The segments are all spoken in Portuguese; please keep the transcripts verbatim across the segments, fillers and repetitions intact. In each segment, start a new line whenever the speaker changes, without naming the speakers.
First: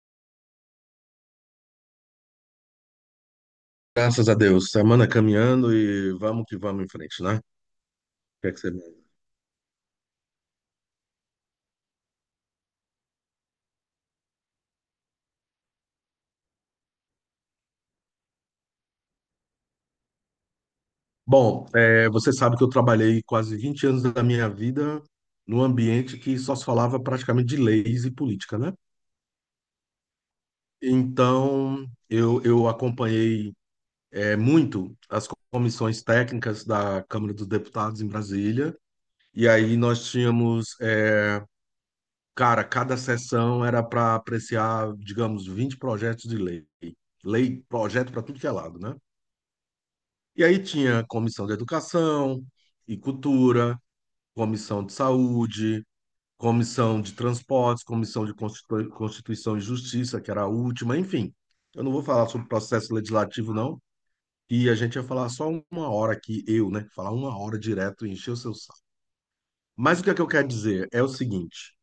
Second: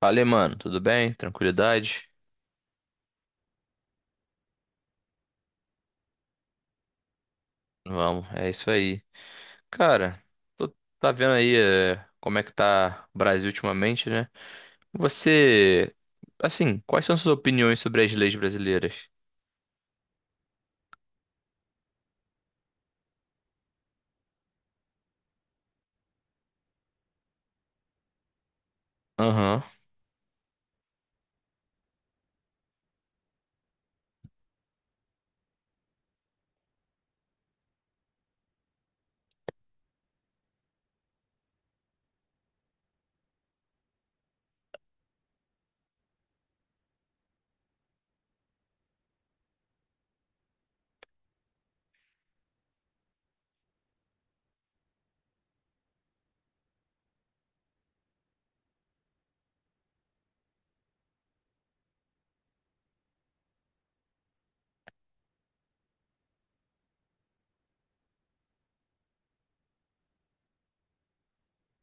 Fala, mano, tudo bem? Tranquilidade?
Graças a Deus. Semana caminhando e vamos que vamos em frente, né? O
Vamos,
que
é
é que
isso
você...
aí. Cara, tu tá vendo aí eh, como é que tá o Brasil ultimamente, né? Você, assim, quais são suas opiniões sobre as leis brasileiras?
Bom, é, você sabe que eu trabalhei quase vinte anos da minha vida num ambiente que só se falava praticamente de leis e política, né?
Aham.
Então, eu, eu acompanhei é, muito as comissões técnicas da Câmara dos Deputados em Brasília. E aí nós tínhamos, é, cara, cada sessão era para apreciar, digamos, vinte projetos de lei. Lei, projeto para tudo que é lado, né? E aí tinha comissão de educação e cultura, comissão de saúde, comissão de transportes, comissão de Constitu- Constituição e Justiça, que era a última, enfim. Eu não vou falar sobre processo legislativo, não, e a gente ia falar só uma hora aqui, eu, né? Falar uma hora direto e encher o seu saco. Mas o que é que eu quero dizer é o seguinte:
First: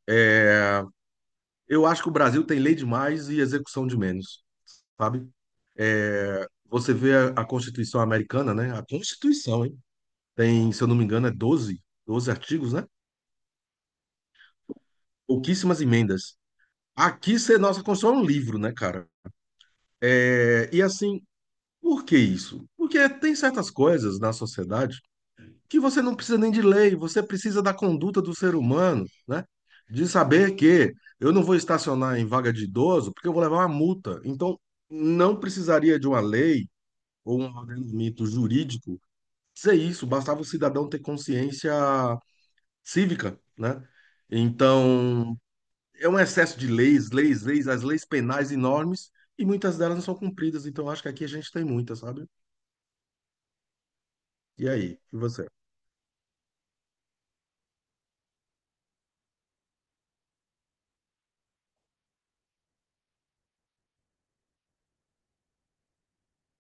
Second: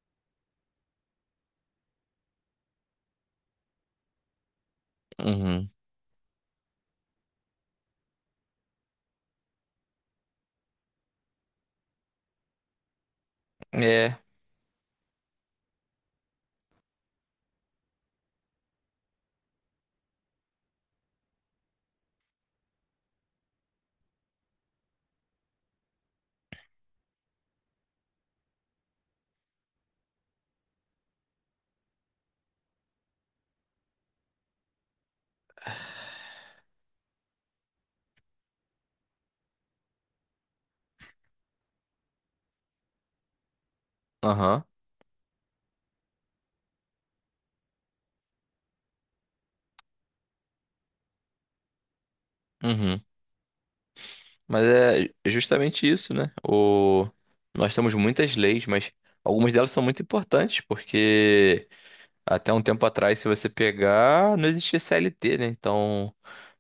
eu acho que o Brasil tem lei demais e execução de menos, sabe?
Uhum.
Você vê a, a Constituição americana, né? A Constituição, hein? Tem, se eu não me engano, é doze, doze artigos, né?
É.
Pouquíssimas emendas. Aqui, cê- nossa Constituição é um livro, né, cara? É, e assim, por que isso? Porque tem certas coisas na sociedade que você não precisa nem de lei, você precisa da conduta do ser humano, né? De saber que eu não vou estacionar em vaga de idoso porque eu vou levar uma multa. Então, não precisaria de uma lei ou um ordenamento jurídico dizer isso, bastava o cidadão ter consciência cívica, né?
Aham.
Então, é um excesso de leis, leis, leis, as leis penais enormes, e muitas delas não são cumpridas. Então, acho que aqui a gente tem muita, sabe?
Uhum. Mas
E aí,
é
e você?
justamente isso, né? O... Nós temos muitas leis, mas algumas delas são muito importantes, porque até um tempo atrás, se você pegar, não existia C L T, né? Então,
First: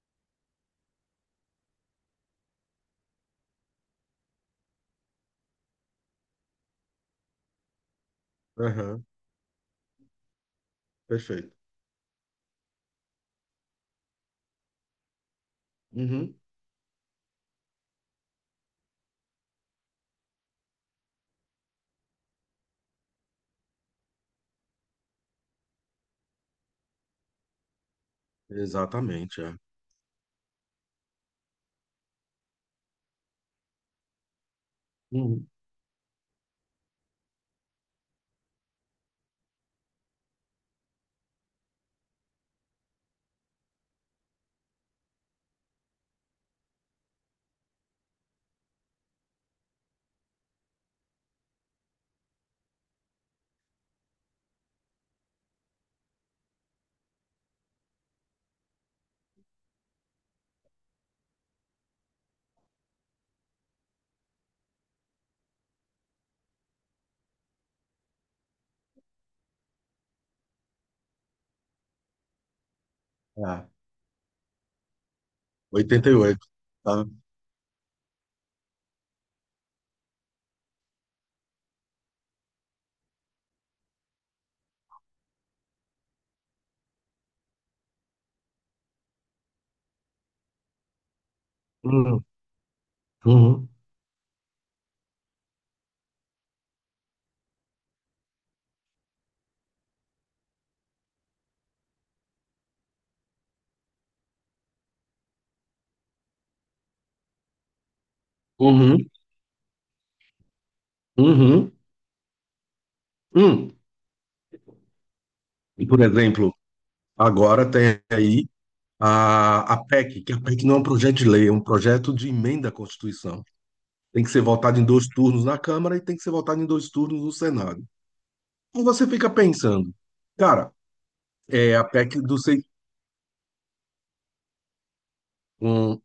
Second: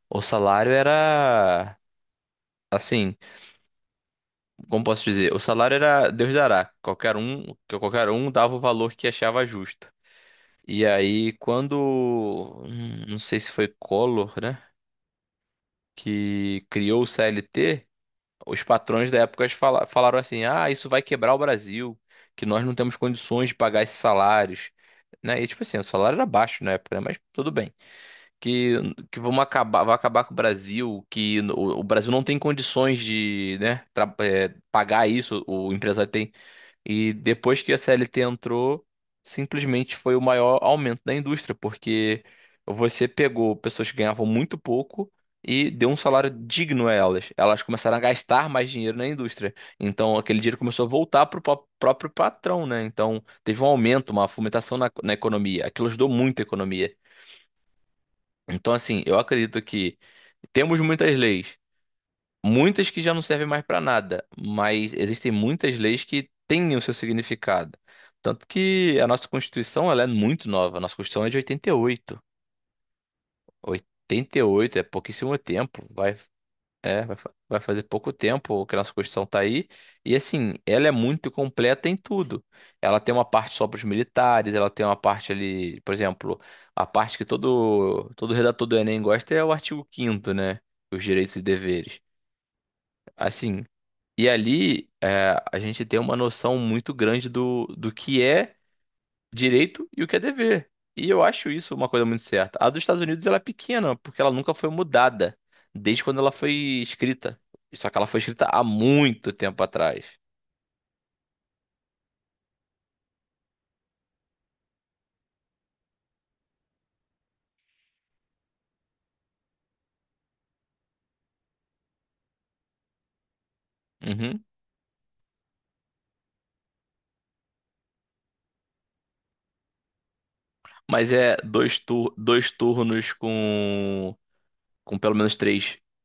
o salário era. Assim, como posso dizer, o salário era Deus dará. Qualquer um, que qualquer um dava o valor
Aham,
que achava justo. E aí,
perfeito.
quando, hum, não sei se foi Collor, né,
Uhum,
que criou o C L T, os patrões da época fala- falaram assim: "Ah, isso vai quebrar o Brasil, que nós não temos condições de pagar esses salários", né? E tipo assim, o salário era baixo na época, né? Mas tudo bem. que, que vamos
exatamente, é.
acabar, vai acabar com o Brasil, que no- o, Brasil não tem condições de, né, tra- é, pagar isso,
Uhum,
o empresário tem. E depois que a C L T entrou, simplesmente foi o maior aumento da indústria, porque você pegou pessoas que ganhavam muito pouco e deu um salário digno a elas. Elas começaram a gastar mais dinheiro na indústria. Então aquele dinheiro começou a voltar para o próprio patrão, né? Então teve um aumento, uma fomentação na, na economia. Aquilo ajudou muito a economia. Então, assim, eu acredito que temos muitas leis, muitas que já não servem mais para nada, mas existem muitas leis que têm o seu significado. Tanto que a nossa Constituição, ela é muito nova. A nossa Constituição é de oitenta e oito.
é.
oitenta e oito é pouquíssimo tempo. Vai
oitenta e oito,
é,
tá?
vai, fa- Vai fazer pouco tempo que a nossa Constituição tá aí. E assim, ela é muito completa em tudo. Ela tem uma parte só para os militares, ela tem uma parte ali, por exemplo, a parte que todo, todo redator do Enem gosta é o artigo quinto, né? Os direitos e deveres.
Uhum,
Assim,
uhum,
e ali é, a gente tem uma noção muito grande do, do que é direito e o que é dever. E eu acho isso uma coisa muito certa. A dos Estados Unidos ela é pequena, porque ela nunca foi mudada desde quando ela foi escrita. Só que ela foi escrita há
uhum,
muito tempo atrás.
uhum, uhum. E, por exemplo, agora tem aí a, a PEC, que a PEC não é um projeto de lei, é um projeto de emenda à Constituição. Tem que ser
Uhum.
votado em dois turnos na Câmara e tem que ser votado em dois turnos no Senado. e Você fica pensando, cara,
Mas é
é
dois,
a
tur
PEC do
dois
seis,
turnos com, com pelo menos três,
um,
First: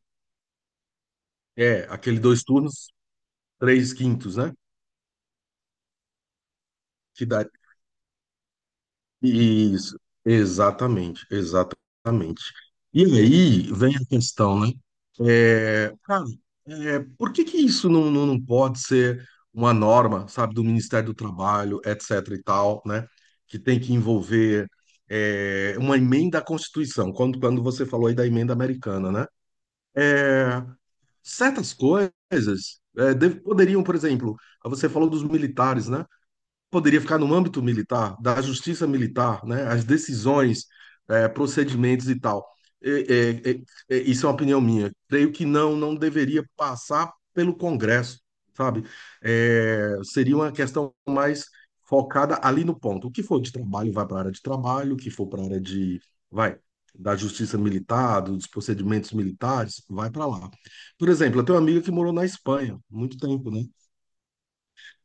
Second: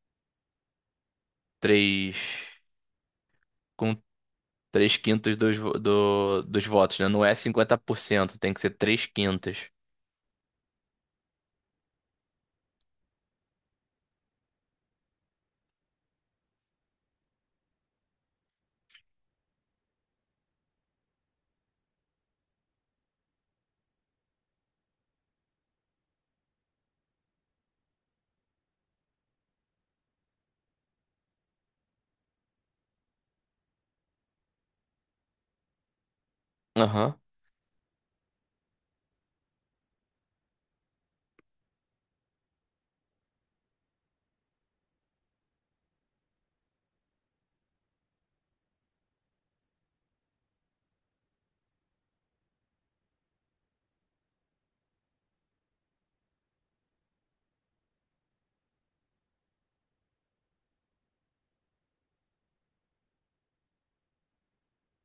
é
três,
aquele dois turnos, três
com
quintos, né?
três quintos dos, vo- do- dos votos, né? Não
Que
é
dá
cinquenta por cento, tem que ser três quintos.
isso, exatamente, exatamente. E aí vem a questão, né? É, cara, é, por que que isso não, não, não pode ser uma norma, sabe, do Ministério do Trabalho, etcétera e tal, né? Que tem que envolver é, uma emenda à Constituição, quando, quando você falou aí da emenda americana, né? É, certas coisas é, deve- poderiam, por exemplo, você falou dos militares, né? Poderia
Aham.
ficar no âmbito militar, da justiça militar, né? As decisões, eh, procedimentos e tal. Eh, eh, eh, isso é uma opinião minha. Creio que não, não deveria passar pelo Congresso, sabe? Eh, seria uma questão mais focada ali no ponto. O que for de trabalho vai para a área de trabalho, o que for para a área de, vai, da justiça militar, dos procedimentos militares, vai para lá. Por exemplo, eu tenho uma amiga que morou na Espanha muito tempo, né?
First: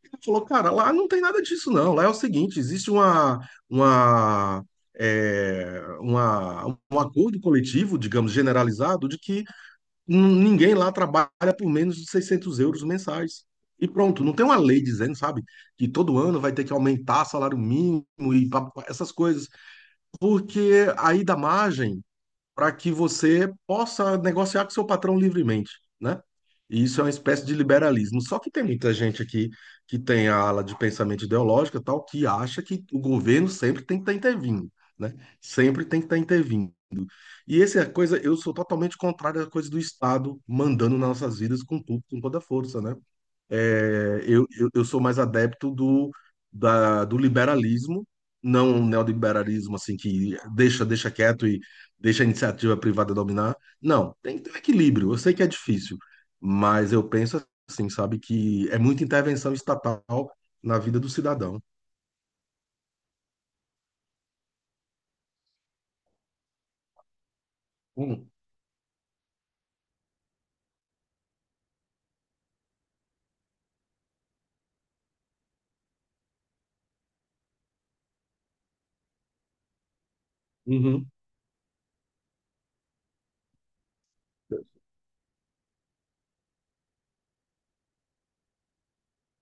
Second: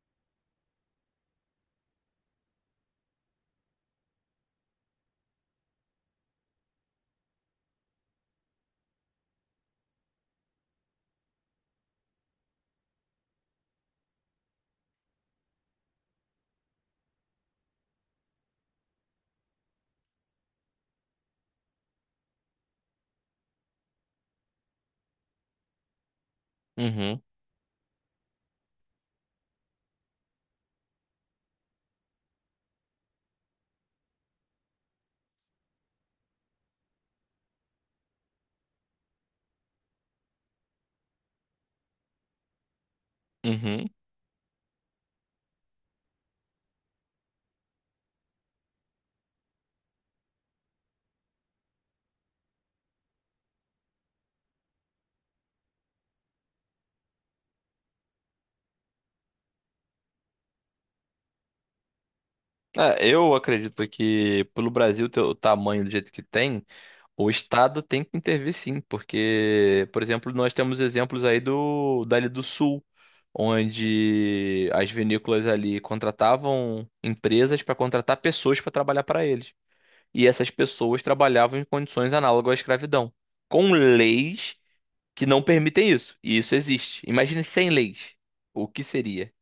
Ele falou, cara, lá não tem nada disso, não. Lá é o seguinte, existe uma, uma, é, uma- um acordo coletivo, digamos, generalizado, de que n- ninguém lá trabalha por menos de seiscentos euros mensais. E pronto, não tem uma lei dizendo, sabe, que todo ano vai ter que aumentar salário mínimo e pa- pa- essas coisas, porque aí dá margem para que você possa negociar com seu patrão livremente, né? E isso é uma
Uhum.
espécie de liberalismo. Só que tem muita gente aqui que tem a ala de pensamento ideológico e tal, que acha que o governo sempre tem que estar intervindo, né? Sempre tem que estar intervindo. E essa é a coisa, eu sou totalmente contrário à coisa do Estado mandando nas nossas vidas com tudo, com toda a força, né?
Uhum.
É, eu, eu, eu sou mais adepto do, da, do liberalismo, não um neoliberalismo assim que deixa, deixa quieto e deixa a iniciativa privada dominar. Não, tem que ter um equilíbrio. Eu sei que é difícil, mas eu penso assim, sabe, que é muita intervenção estatal na vida do cidadão.
É, eu acredito que pelo Brasil ter o tamanho do jeito que tem, o Estado tem que
Hum,
intervir sim, porque, por exemplo, nós temos exemplos aí do dali do Sul, onde as vinícolas ali contratavam empresas para contratar pessoas para trabalhar para eles. E essas pessoas
uhum,
trabalhavam em condições análogas à escravidão, com leis que não permitem isso. E isso existe. Imagine sem leis. O que seria?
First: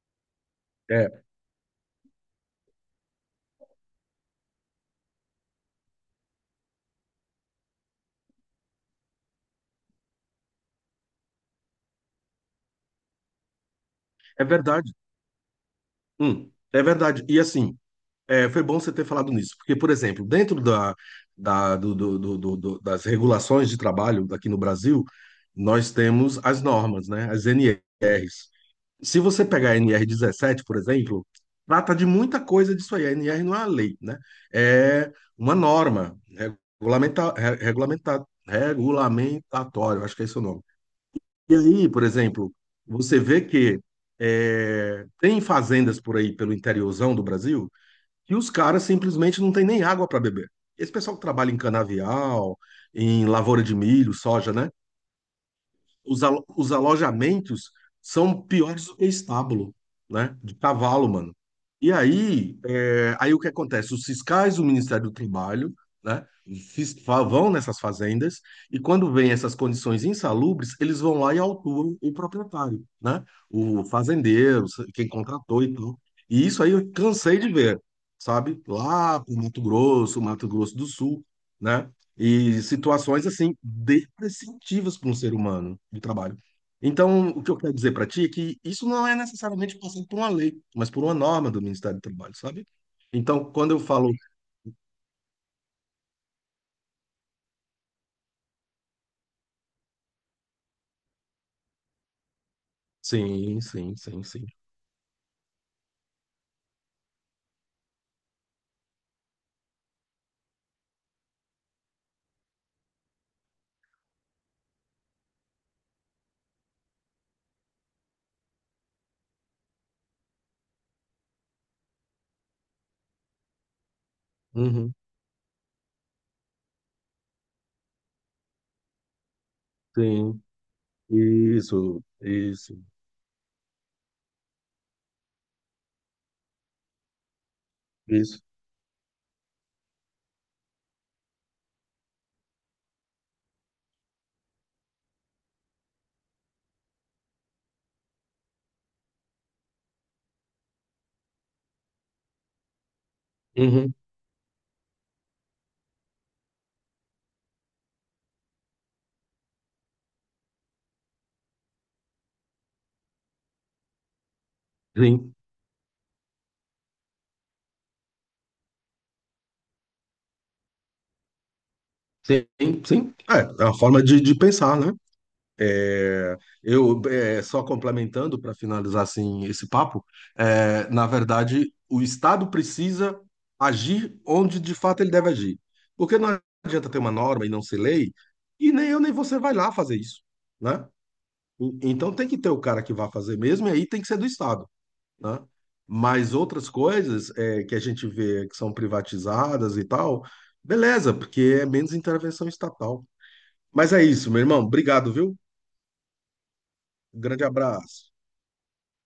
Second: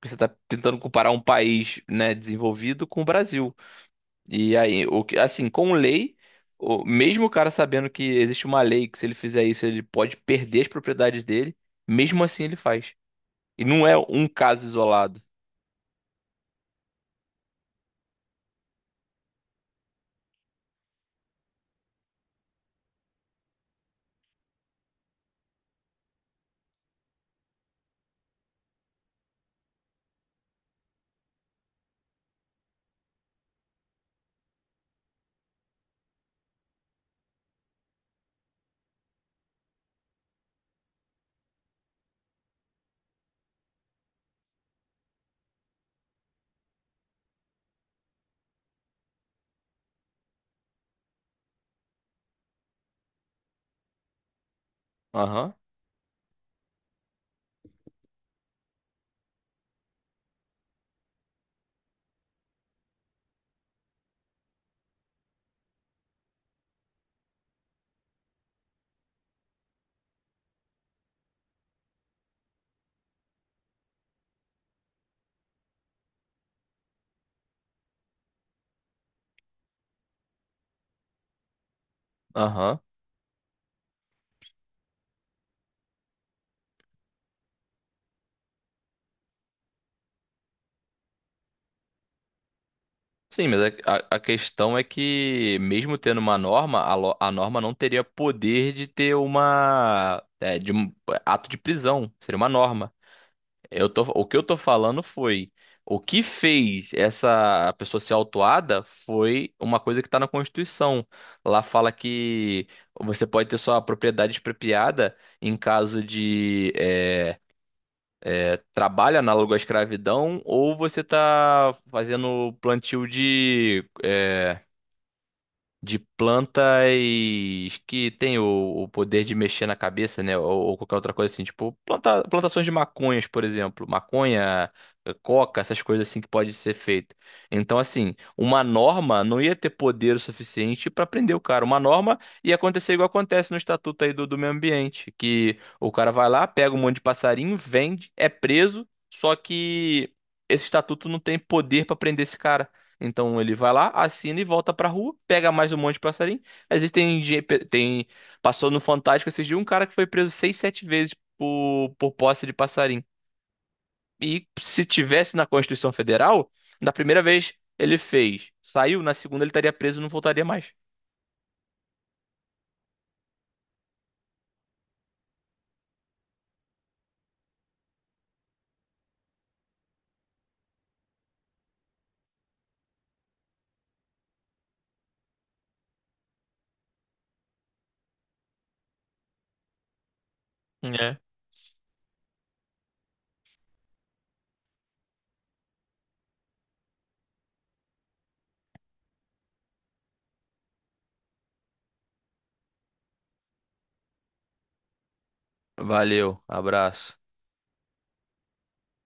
Porque você está tentando comparar um
é,
país, né, desenvolvido com o Brasil. E aí, o que, assim, com lei, o, mesmo o cara sabendo que existe uma lei que se ele fizer isso, ele pode perder as propriedades dele, mesmo assim ele faz. E não é um
é
caso
verdade.
isolado.
Hum, é verdade. E assim, É, foi bom você ter falado nisso, porque, por exemplo, dentro da, da- do- do- do- do- do- das regulações de trabalho aqui no Brasil, nós temos as normas, né? As N Rs. Se você pegar a N R dezessete, por exemplo, trata de muita coisa disso aí. A N R não é uma lei, né? É uma norma regulamenta, re- regulamenta, regulamentatória, acho que é esse o nome. E aí, por exemplo, você vê que é, tem fazendas por aí pelo interiorzão do Brasil e os caras simplesmente não têm nem água para beber. Esse pessoal que trabalha em canavial, em lavoura de milho, soja, né?
Aham,
os, alo- os alojamentos são piores do que estábulo, né? De cavalo, mano. E aí, é, aí o que acontece? Os fiscais do Ministério do Trabalho, né? fis- fa- Vão nessas fazendas e quando vêm essas condições insalubres, eles vão lá e autuam o proprietário, né? O fazendeiro, quem contratou e tudo. E isso aí eu cansei de ver, sabe? Lá pro Mato Grosso, Mato Grosso do Sul, né? E
aham.
situações assim depreciativas para um ser humano de trabalho. Então, o que eu quero dizer para ti é que isso não é necessariamente passando por uma lei, mas por uma norma do Ministério do Trabalho, sabe?
Sim,
Então,
mas
quando eu
a, a-
falo
a questão é que, mesmo tendo uma norma, a, lo- a norma não teria poder de ter uma, é, de um ato de prisão. Seria uma norma.
sim,
Eu
sim,
tô,
sim,
o que eu
sim,
tô falando foi, o que fez essa pessoa ser autuada foi uma coisa que tá na Constituição. Lá fala que você pode ter sua propriedade expropriada em caso de é, é, trabalho análogo à escravidão, ou você tá fazendo plantio de eh,
uhum,
de plantas que tem o, o poder de mexer na cabeça, né?
sim,
Ou, ou qualquer outra coisa assim, tipo
isso,
planta- plantações de
isso,
maconhas, por exemplo, maconha, eh, coca, essas coisas assim que pode ser feito. Então, assim,
isso,
uma norma não ia ter poder o suficiente para prender o cara. Uma norma ia acontecer igual acontece no estatuto aí do, do meio ambiente, que o cara vai lá, pega um monte de passarinho, vende, é preso, só que esse estatuto não tem poder para prender esse cara. Então ele vai lá,
uhum,
assina e volta pra rua, pega mais um monte de passarinho. Existem, ge- pe- tem, Passou no Fantástico esses dias um cara que foi preso seis, sete vezes por, por posse de passarinho. E se
sim,
tivesse na Constituição Federal, na primeira vez ele fez, saiu, na segunda ele estaria preso e não voltaria mais.
sim, sim, é, é uma forma de, de pensar, né? É, eu, é, só complementando para finalizar assim esse papo, é, na verdade, o Estado precisa agir onde de fato ele deve agir. Porque não adianta ter uma norma e não ser lei, e nem eu nem você vai lá fazer isso, né?
É.
E- Então tem que ter o cara que vai fazer mesmo, e aí tem que ser do Estado, né? Mas outras coisas é, que a gente vê que são privatizadas e tal, beleza, porque é menos intervenção estatal. Mas é isso, meu irmão. Obrigado, viu?
Valeu, abraço.
Um grande abraço.